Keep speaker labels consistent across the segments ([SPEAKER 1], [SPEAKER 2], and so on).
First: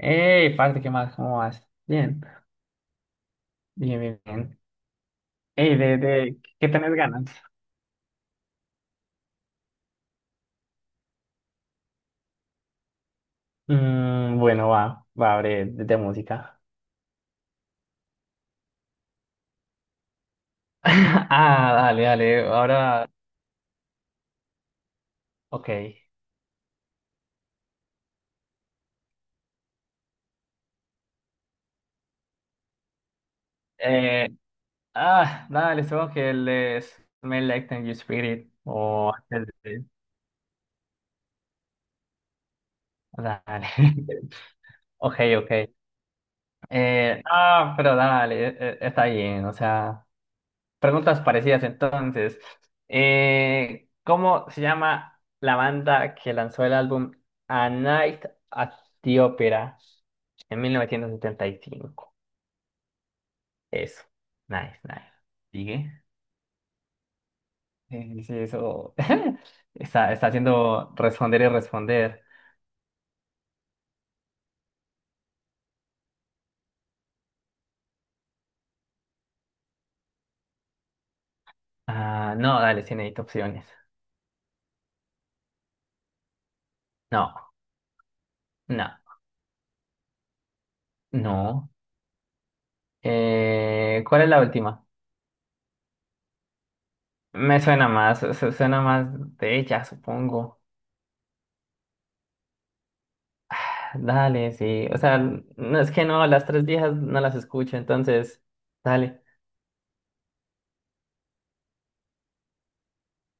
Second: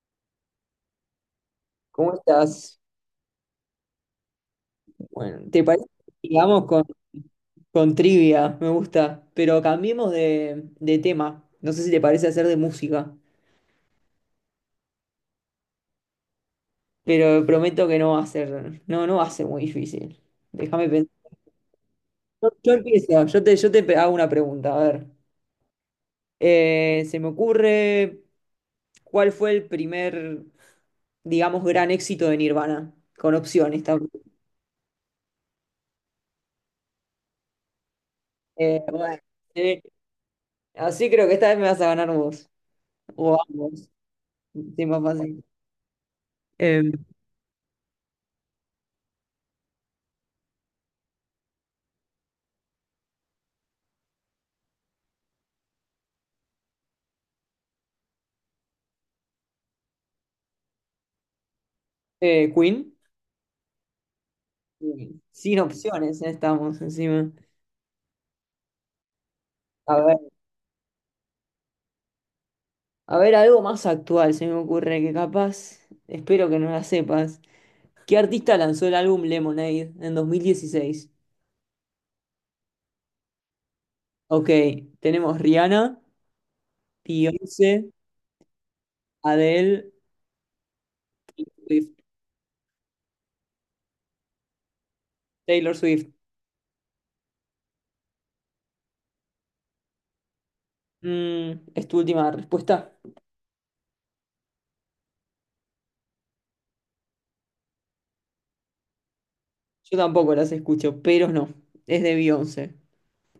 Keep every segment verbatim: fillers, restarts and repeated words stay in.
[SPEAKER 1] Ey, parte, ¿qué más? ¿Cómo vas?
[SPEAKER 2] ¿Cómo
[SPEAKER 1] Bien,
[SPEAKER 2] estás?
[SPEAKER 1] bien, bien, bien.
[SPEAKER 2] Bueno, ¿te
[SPEAKER 1] Ey,
[SPEAKER 2] parece
[SPEAKER 1] de,
[SPEAKER 2] que
[SPEAKER 1] de,
[SPEAKER 2] sigamos
[SPEAKER 1] ¿qué
[SPEAKER 2] con,
[SPEAKER 1] tenés ganas?
[SPEAKER 2] con trivia? Me gusta, pero cambiemos de, de tema. No sé si te parece hacer de música,
[SPEAKER 1] Mm, bueno, va, va, abre de, de música.
[SPEAKER 2] pero prometo que no va a ser, no, no va a ser muy difícil. Déjame pensar.
[SPEAKER 1] Ah, dale, dale,
[SPEAKER 2] Yo, yo
[SPEAKER 1] ahora,
[SPEAKER 2] empiezo, yo te, yo te pe- hago una pregunta, a ver.
[SPEAKER 1] ok.
[SPEAKER 2] Eh, se me ocurre, ¿cuál fue el primer, digamos, gran éxito de Nirvana? Con opciones, está.
[SPEAKER 1] Eh, ah, dale, supongo que les me Like Teen Spirit
[SPEAKER 2] Eh,
[SPEAKER 1] o
[SPEAKER 2] bueno,
[SPEAKER 1] antes
[SPEAKER 2] sí.
[SPEAKER 1] de-
[SPEAKER 2] Así creo que esta vez me vas a ganar vos. O
[SPEAKER 1] Dale.
[SPEAKER 2] ambos. Sí, más
[SPEAKER 1] Ok,
[SPEAKER 2] fácil.
[SPEAKER 1] ok.
[SPEAKER 2] Em,
[SPEAKER 1] Eh, ah, pero dale, eh, eh, está bien, o sea. Preguntas parecidas entonces. Eh, ¿cómo se llama la banda que lanzó el álbum A Night at the Opera en mil novecientos setenta y cinco?
[SPEAKER 2] eh, Queen.
[SPEAKER 1] Eso. Nice, nice.
[SPEAKER 2] Sí. Sin
[SPEAKER 1] ¿Sigue?
[SPEAKER 2] opciones, eh, estamos encima.
[SPEAKER 1] Eh, sí, eso
[SPEAKER 2] A
[SPEAKER 1] está,
[SPEAKER 2] ver,
[SPEAKER 1] está haciendo responder y responder.
[SPEAKER 2] a ver, algo más actual se me ocurre que capaz, espero que no la sepas. ¿Qué artista lanzó el álbum Lemonade en dos mil dieciséis?
[SPEAKER 1] Ah, no, dale, sí necesito opciones.
[SPEAKER 2] Ok, tenemos Rihanna,
[SPEAKER 1] No,
[SPEAKER 2] Beyoncé,
[SPEAKER 1] no,
[SPEAKER 2] Adele,
[SPEAKER 1] no.
[SPEAKER 2] Swift,
[SPEAKER 1] Eh, ¿cuál es la última?
[SPEAKER 2] Taylor Swift.
[SPEAKER 1] Me suena más, su- suena más de ella, supongo.
[SPEAKER 2] Mm, ¿es tu última respuesta?
[SPEAKER 1] Dale, sí. O sea, no es que no, las tres viejas no las escucho, entonces, dale.
[SPEAKER 2] Yo tampoco las escucho, pero no. Es de Beyoncé.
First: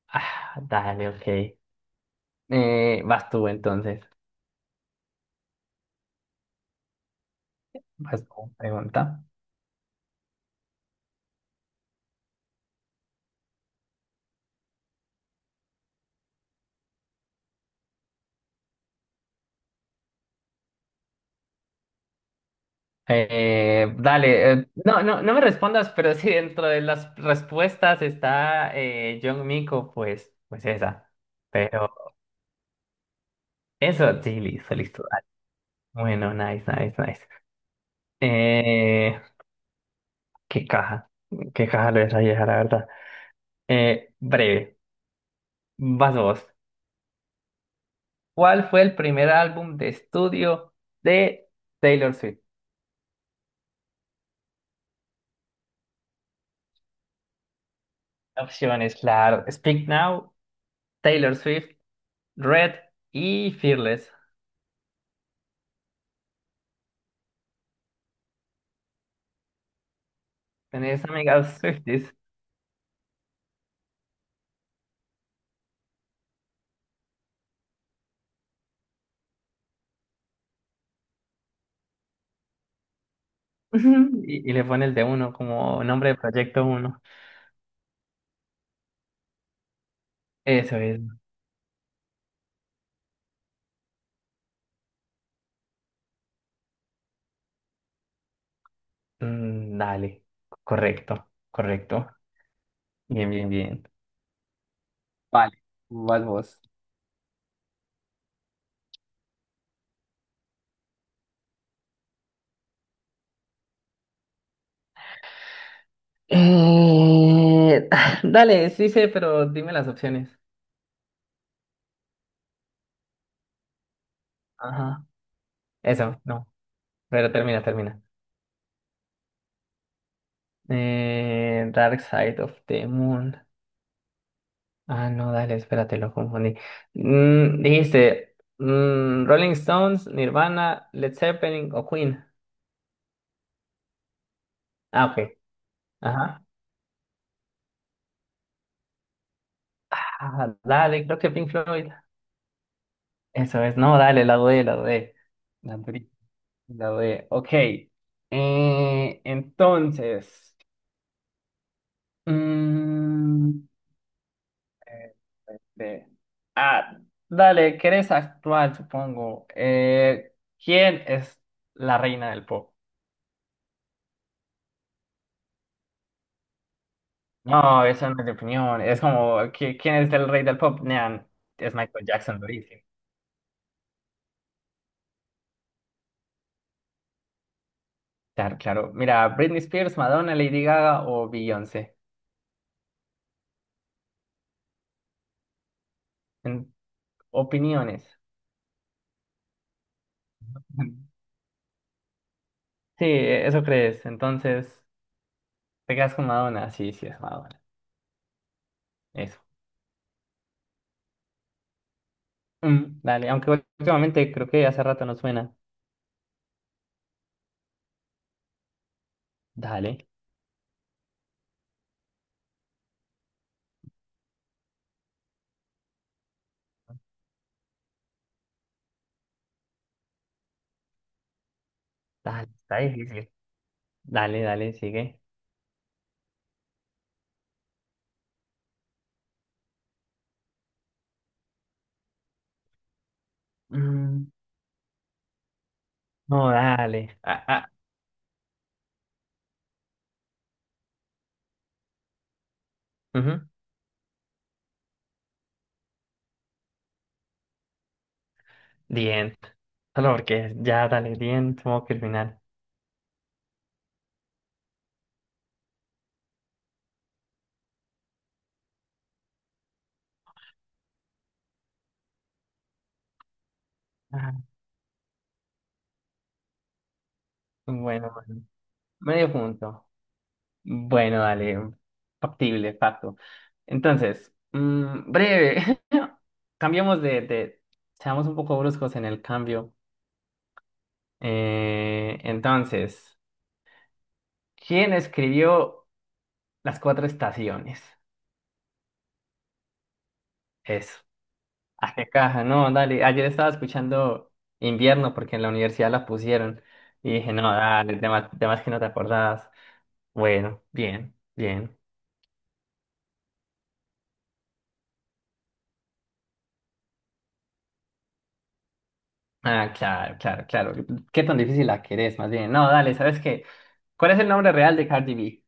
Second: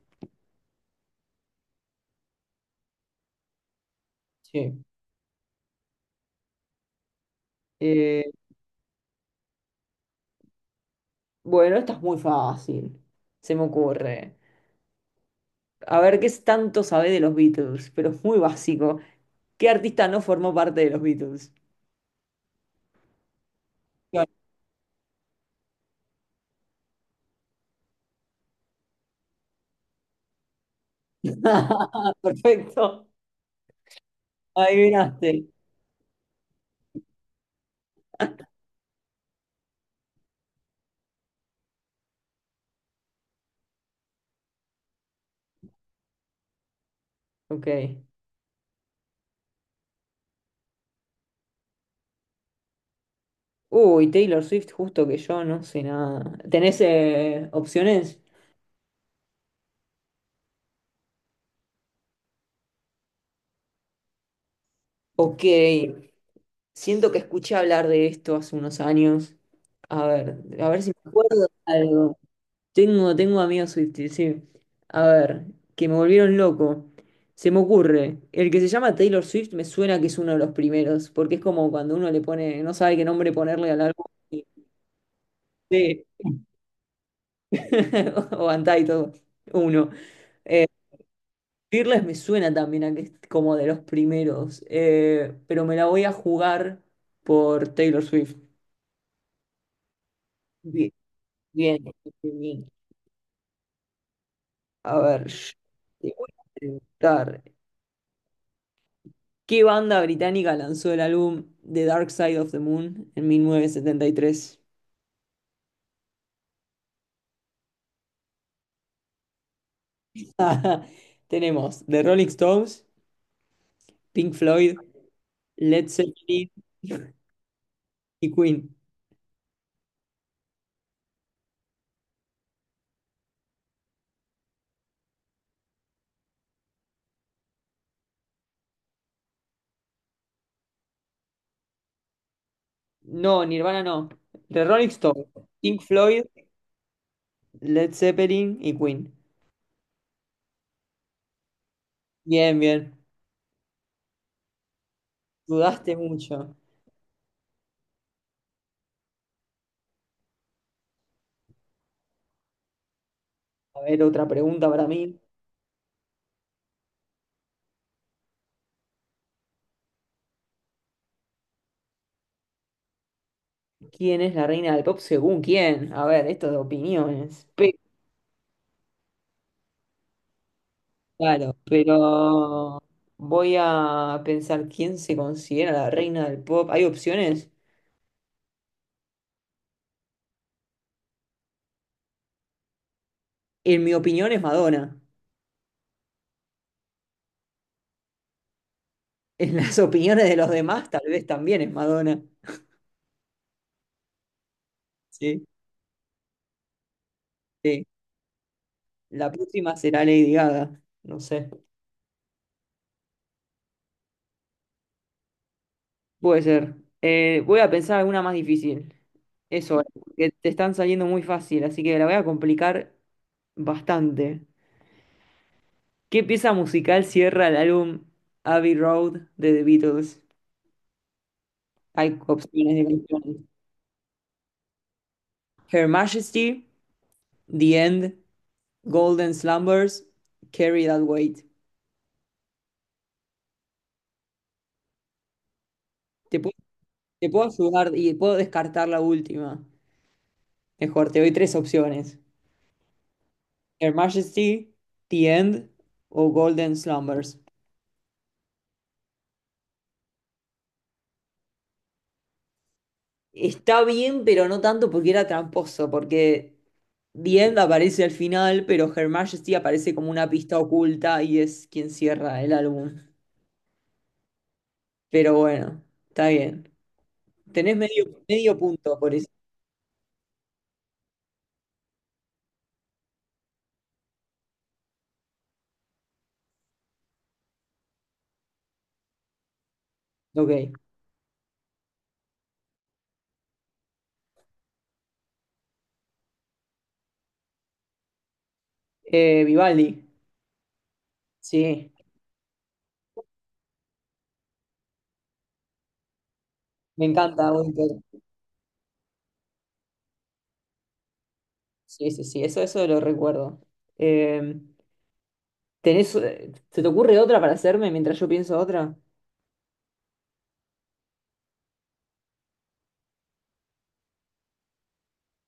[SPEAKER 1] Ah, dale, ok. Eh, vas tú entonces.
[SPEAKER 2] Sí.
[SPEAKER 1] Vas
[SPEAKER 2] Eh,
[SPEAKER 1] tú, pregunta.
[SPEAKER 2] bueno, esta es muy fácil. Se me ocurre. A ver qué es tanto sabe de los Beatles, pero es muy básico. ¿Qué artista no formó parte de los Beatles?
[SPEAKER 1] Eh,
[SPEAKER 2] Claro.
[SPEAKER 1] dale, eh, no, no, no me respondas, pero si dentro de las respuestas está eh, John Mico, pues, pues esa. Pero
[SPEAKER 2] Perfecto.
[SPEAKER 1] eso, sí, listo, listo. Dale.
[SPEAKER 2] Adivinaste.
[SPEAKER 1] Bueno, nice, nice, nice. Eh, qué caja, qué caja lo de esa vieja, la verdad. Eh, breve, vas vos.
[SPEAKER 2] Ok.
[SPEAKER 1] ¿Cuál fue el primer álbum de estudio de Taylor Swift?
[SPEAKER 2] Uy, Taylor Swift, justo que yo no sé nada. ¿Tenés eh, opciones?
[SPEAKER 1] Opciones, claro. Speak Now, Taylor Swift, Red y Fearless.
[SPEAKER 2] Ok. Siento que escuché hablar de esto hace unos años. A ver, a ver si
[SPEAKER 1] Tenés
[SPEAKER 2] me acuerdo de
[SPEAKER 1] amigas Swifties.
[SPEAKER 2] algo. Tengo, tengo amigos Swifties, sí. A ver, que me volvieron loco. Se me ocurre, el que se llama Taylor Swift me suena que es uno de los primeros, porque es como cuando uno le pone, no sabe qué nombre ponerle al álbum.
[SPEAKER 1] Ujú.
[SPEAKER 2] y-
[SPEAKER 1] Y, y le pones de uno como
[SPEAKER 2] Sí.
[SPEAKER 1] nombre de proyecto uno.
[SPEAKER 2] O Untitled, uno. Eh,
[SPEAKER 1] Eso es.
[SPEAKER 2] Fearless me suena también a que es como de los primeros, eh, pero me la voy a jugar por Taylor Swift.
[SPEAKER 1] Mm, dale.
[SPEAKER 2] Bien,
[SPEAKER 1] Correcto,
[SPEAKER 2] bien,
[SPEAKER 1] correcto.
[SPEAKER 2] bien.
[SPEAKER 1] Bien, bien, bien.
[SPEAKER 2] A ver, yo
[SPEAKER 1] Vale,
[SPEAKER 2] te
[SPEAKER 1] vas
[SPEAKER 2] voy a
[SPEAKER 1] vos.
[SPEAKER 2] preguntar. ¿Qué banda británica lanzó el álbum The Dark Side of the Moon en mil novecientos setenta y tres?
[SPEAKER 1] Eh, Dale, sí sé, pero dime las opciones.
[SPEAKER 2] Tenemos The Rolling Stones, Pink Floyd,
[SPEAKER 1] Ajá.
[SPEAKER 2] Led
[SPEAKER 1] Eso, no.
[SPEAKER 2] Zeppelin
[SPEAKER 1] Pero termina, termina.
[SPEAKER 2] y Queen.
[SPEAKER 1] Eh, Dark Side of the Moon. Ah, no, dale, espérate, lo confundí. Mm, dijiste mm, Rolling Stones, Nirvana, Led Zeppelin o Queen.
[SPEAKER 2] No, Nirvana no. The Rolling
[SPEAKER 1] Ah,
[SPEAKER 2] Stones,
[SPEAKER 1] ok.
[SPEAKER 2] Pink Floyd,
[SPEAKER 1] Ajá.
[SPEAKER 2] Led Zeppelin y Queen.
[SPEAKER 1] Ah, dale, creo que Pink Floyd.
[SPEAKER 2] Bien, bien.
[SPEAKER 1] Eso es, no, dale, la dudé, la dudé. La
[SPEAKER 2] Dudaste
[SPEAKER 1] dudé,
[SPEAKER 2] mucho.
[SPEAKER 1] la dudé. Ok. Eh, entonces. mm,
[SPEAKER 2] A ver, otra pregunta para mí.
[SPEAKER 1] Este, ah, dale, querés actuar, supongo. Eh, ¿quién es la reina del pop?
[SPEAKER 2] ¿Quién es la reina del pop según quién? A ver, esto de opiniones.
[SPEAKER 1] No, eso no es de opinión. Es como, ¿qui- ¿quién es el rey del pop? Nean,
[SPEAKER 2] Claro,
[SPEAKER 1] es Michael Jackson, lo
[SPEAKER 2] pero
[SPEAKER 1] dice.
[SPEAKER 2] voy a pensar quién se considera la reina del pop. ¿Hay opciones?
[SPEAKER 1] Claro, claro. Mira, Britney Spears, Madonna, Lady Gaga o Beyoncé.
[SPEAKER 2] En mi opinión es Madonna.
[SPEAKER 1] En opiniones.
[SPEAKER 2] En las opiniones de los demás
[SPEAKER 1] Ujú.
[SPEAKER 2] tal vez también es Madonna.
[SPEAKER 1] Sí, eso crees. Entonces,
[SPEAKER 2] Sí.
[SPEAKER 1] ¿te quedas con Madonna? Sí, sí, es Madonna.
[SPEAKER 2] Sí. La
[SPEAKER 1] Eso.
[SPEAKER 2] próxima será Lady Gaga. No sé.
[SPEAKER 1] Mm, dale, aunque últimamente creo que hace rato no suena.
[SPEAKER 2] Puede ser. Eh, voy a pensar alguna más difícil. Eso,
[SPEAKER 1] Dale,
[SPEAKER 2] que te están saliendo muy fácil, así que la voy a complicar bastante. ¿Qué pieza musical cierra el álbum Abbey Road de The Beatles? Hay
[SPEAKER 1] dale,
[SPEAKER 2] opciones
[SPEAKER 1] está
[SPEAKER 2] de
[SPEAKER 1] difícil.
[SPEAKER 2] canciones.
[SPEAKER 1] Dale, dale, sigue.
[SPEAKER 2] Her Majesty, The End, Golden Slumbers, Carry That Weight.
[SPEAKER 1] Mm,
[SPEAKER 2] Te
[SPEAKER 1] no,
[SPEAKER 2] puedo,
[SPEAKER 1] dale.
[SPEAKER 2] te
[SPEAKER 1] Ah,
[SPEAKER 2] puedo
[SPEAKER 1] ah,
[SPEAKER 2] ayudar y puedo descartar la última. Mejor, te doy tres opciones.
[SPEAKER 1] ujú.
[SPEAKER 2] Her Majesty, The End o Golden Slumbers.
[SPEAKER 1] The End. Solo porque ya, dale, The End, modo criminal.
[SPEAKER 2] Está bien, pero no tanto porque era tramposo, porque The End aparece al final, pero Her Majesty aparece como una pista oculta y es quien cierra el álbum.
[SPEAKER 1] Ah,
[SPEAKER 2] Pero bueno, está bien. Tenés
[SPEAKER 1] bueno,
[SPEAKER 2] medio,
[SPEAKER 1] bueno.
[SPEAKER 2] medio punto por eso.
[SPEAKER 1] Medio punto. Bueno, dale. Factible, facto. Entonces, mm, breve. Cambiamos de, de... Seamos un poco bruscos en el cambio.
[SPEAKER 2] Ok.
[SPEAKER 1] Eh, entonces, ¿quién escribió Las Cuatro Estaciones?
[SPEAKER 2] Eh, Vivaldi.
[SPEAKER 1] Eso.
[SPEAKER 2] Sí,
[SPEAKER 1] Ah, qué caja, no, dale. Ayer estaba escuchando Invierno porque en la universidad la pusieron
[SPEAKER 2] me
[SPEAKER 1] y dije, no,
[SPEAKER 2] encanta
[SPEAKER 1] dale,
[SPEAKER 2] Winter.
[SPEAKER 1] temas, temas que no te acordabas. Bueno, bien, bien.
[SPEAKER 2] Sí, sí, sí, eso, eso lo recuerdo. Eh, ¿tenés, eh, ¿Se te ocurre otra para hacerme mientras yo pienso otra?
[SPEAKER 1] Ah, claro, claro, claro. ¿Qué tan difícil la querés, más bien? No, dale, ¿sabes qué? ¿Cuál es el nombre real de Cardi B?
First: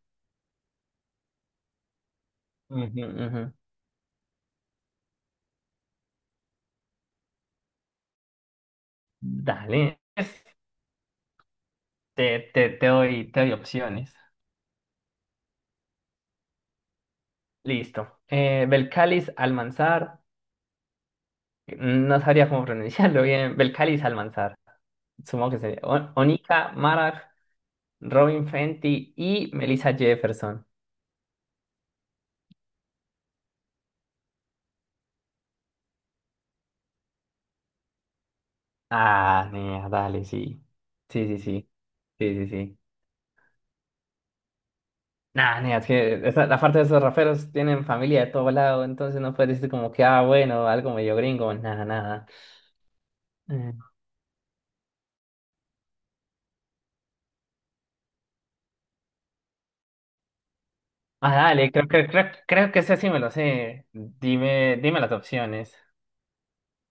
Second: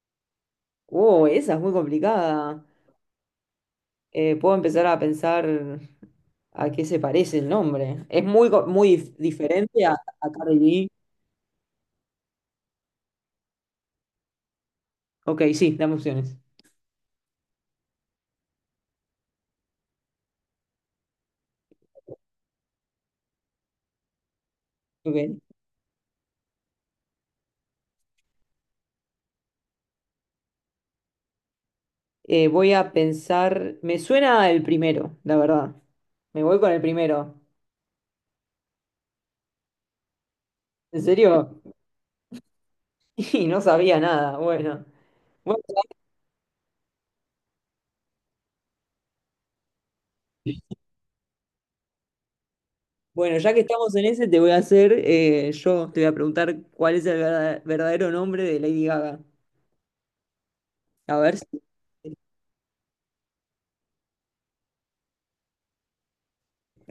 [SPEAKER 2] Oh, esa es muy complicada.
[SPEAKER 1] Ujú, ujú.
[SPEAKER 2] Eh, puedo empezar a pensar a qué se parece el nombre. Es muy, co- muy dif- diferente a,
[SPEAKER 1] Dale.
[SPEAKER 2] a
[SPEAKER 1] Es-
[SPEAKER 2] Cardi B.
[SPEAKER 1] Te, te, te doy, te doy opciones.
[SPEAKER 2] Ok, sí, dame opciones.
[SPEAKER 1] Listo. Eh, Belcalis Almanzar. No sabría cómo pronunciarlo bien. Belcalis Almanzar.
[SPEAKER 2] Ok.
[SPEAKER 1] Supongo que sería. O- Onika Marar. Robin Fenty y Melissa Jefferson.
[SPEAKER 2] Eh, voy a pensar. Me suena el primero, la verdad. Me voy con el primero.
[SPEAKER 1] Ah, nea, dale, sí.
[SPEAKER 2] ¿En
[SPEAKER 1] Sí, sí,
[SPEAKER 2] serio?
[SPEAKER 1] sí. Sí, sí, sí.
[SPEAKER 2] Y no sabía nada. Bueno. Bueno,
[SPEAKER 1] Nah, nea, es que esa- la parte de esos raperos tienen familia de todo lado, entonces no puedes decir como que, ah, bueno, algo medio gringo, nada, nada.
[SPEAKER 2] Bueno, ya que
[SPEAKER 1] Eh,
[SPEAKER 2] estamos en ese, te voy a hacer, eh, yo te voy a preguntar cuál es el verda- verdadero nombre de Lady Gaga. A
[SPEAKER 1] Ah,
[SPEAKER 2] ver si...
[SPEAKER 1] dale, creo que creo, creo que ese sí me lo sé. Dime, dime las opciones.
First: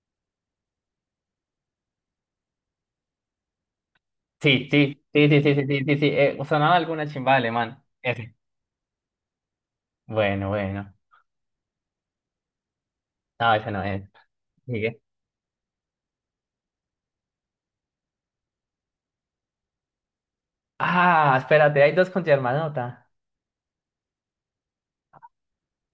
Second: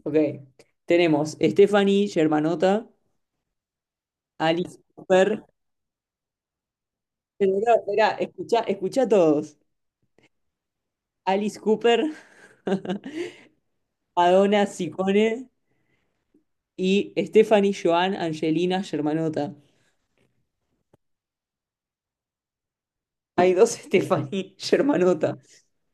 [SPEAKER 2] Ok. Tenemos Stephanie Germanota,
[SPEAKER 1] Sí,
[SPEAKER 2] Alice
[SPEAKER 1] sí, sí, sí,
[SPEAKER 2] Cooper.
[SPEAKER 1] sí, sí, sí, sí, sí. Eh, sonaba alguna chimba
[SPEAKER 2] Espera,
[SPEAKER 1] alemán.
[SPEAKER 2] espera,
[SPEAKER 1] Ese.
[SPEAKER 2] escucha, escucha a todos.
[SPEAKER 1] Bueno, bueno.
[SPEAKER 2] Alice Cooper,
[SPEAKER 1] No, ese no es.
[SPEAKER 2] Madonna
[SPEAKER 1] Sigue.
[SPEAKER 2] Sicone y Stephanie Joan Angelina Germanota.
[SPEAKER 1] Ah, espérate, hay dos con Germanota.
[SPEAKER 2] Hay dos Stephanie Germanota,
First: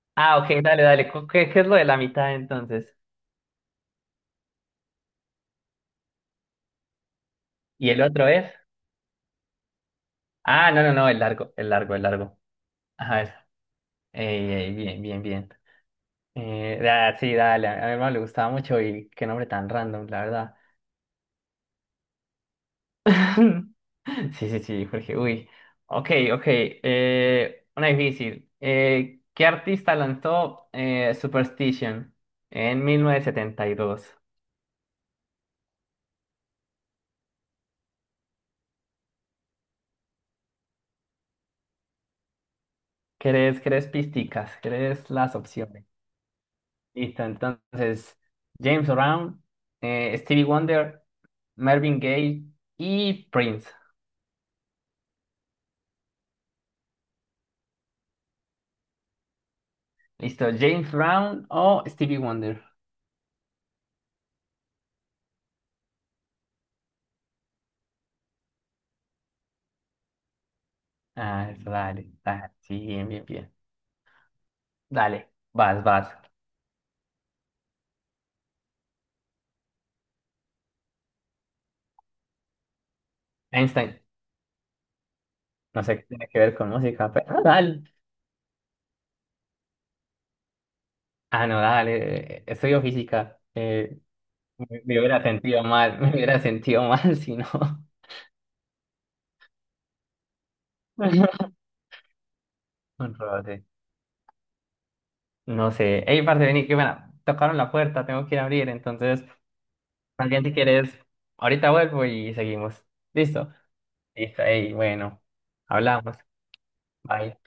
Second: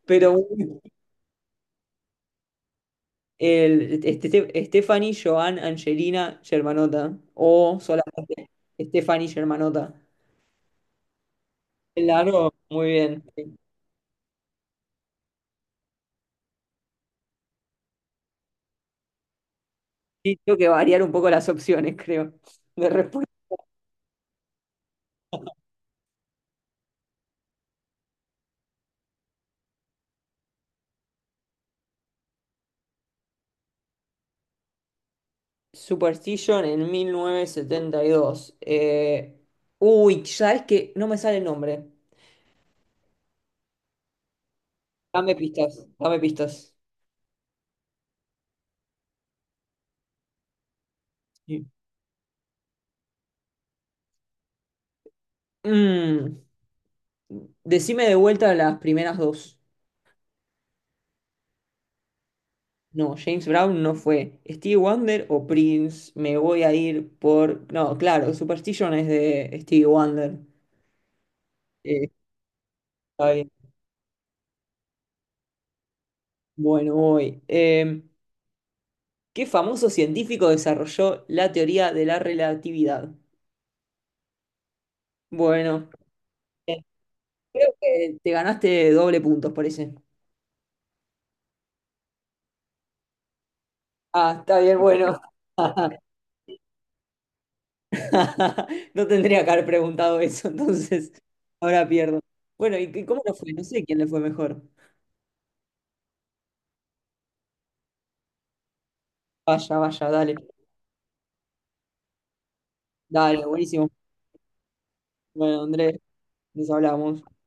[SPEAKER 2] pero
[SPEAKER 1] Ah, ok,
[SPEAKER 2] bueno,
[SPEAKER 1] dale, dale. Cu- ¿Qué, qué es lo de la mitad entonces?
[SPEAKER 2] el, este, Stephanie, Joan, Angelina, Germanota. O
[SPEAKER 1] ¿Y el otro es?
[SPEAKER 2] solamente Stephanie Germanota.
[SPEAKER 1] Ah, no, no, no, el largo, el largo, el largo.
[SPEAKER 2] Claro, muy
[SPEAKER 1] Ajá,
[SPEAKER 2] bien.
[SPEAKER 1] eso. Ey, ey, bien, bien, bien. Eh, da- sí, dale, a mi hermano le gustaba mucho y qué nombre tan random, la
[SPEAKER 2] Sí,
[SPEAKER 1] verdad.
[SPEAKER 2] tengo que variar un poco las opciones, creo, de respuesta.
[SPEAKER 1] Sí, sí, sí, Jorge, uy. Ok, ok. Eh, una difícil. Eh, ¿qué artista lanzó eh, Superstition en mil novecientos setenta y dos?
[SPEAKER 2] Superstition en mil novecientos setenta y dos. Eh, uy, ¿sabes qué? No me sale el nombre.
[SPEAKER 1] ¿Querés, querés pisticas? ¿Querés las
[SPEAKER 2] Dame pistas,
[SPEAKER 1] opciones?
[SPEAKER 2] dame pistas.
[SPEAKER 1] Listo, entonces, James Brown, eh, Stevie Wonder,
[SPEAKER 2] Sí.
[SPEAKER 1] Marvin Gaye y Prince.
[SPEAKER 2] Mm, Decime de vuelta las primeras dos.
[SPEAKER 1] Listo, James Brown o Stevie Wonder.
[SPEAKER 2] No, James Brown no fue. Stevie Wonder o Prince, me voy a ir por— No, claro, Superstition es de Stevie Wonder.
[SPEAKER 1] Ah, eso,
[SPEAKER 2] Eh,
[SPEAKER 1] dale, dale, sí, bien, bien,
[SPEAKER 2] Está bien.
[SPEAKER 1] bien. Dale, vas, vas.
[SPEAKER 2] Bueno, voy. Em, ¿qué famoso científico desarrolló la teoría de la relatividad?
[SPEAKER 1] Einstein, no
[SPEAKER 2] Bueno,
[SPEAKER 1] sé qué tiene que ver con
[SPEAKER 2] bien.
[SPEAKER 1] música, pero ah,
[SPEAKER 2] Creo
[SPEAKER 1] dale.
[SPEAKER 2] que te ganaste doble puntos por ese.
[SPEAKER 1] Ah, no, dale, eh, estudio física. eh,
[SPEAKER 2] Ah, está bien,
[SPEAKER 1] me, me
[SPEAKER 2] bueno.
[SPEAKER 1] hubiera sentido mal, me hubiera sentido mal si no.
[SPEAKER 2] No tendría que haber preguntado eso, entonces ahora pierdo. Bueno, ¿y qué-
[SPEAKER 1] Un
[SPEAKER 2] cómo no fue?
[SPEAKER 1] roce.
[SPEAKER 2] No sé quién le fue mejor.
[SPEAKER 1] No sé. Ey, parce, vení, que bueno, tocaron la puerta, tengo que ir a abrir, entonces.
[SPEAKER 2] Vaya, vaya,
[SPEAKER 1] Más
[SPEAKER 2] dale.
[SPEAKER 1] bien, si quieres, ahorita vuelvo y seguimos.
[SPEAKER 2] Dale,
[SPEAKER 1] ¿Listo?
[SPEAKER 2] buenísimo.
[SPEAKER 1] Listo, ey, bueno,
[SPEAKER 2] Bueno, Andrés,
[SPEAKER 1] hablamos.
[SPEAKER 2] nos hablamos.
[SPEAKER 1] Bye.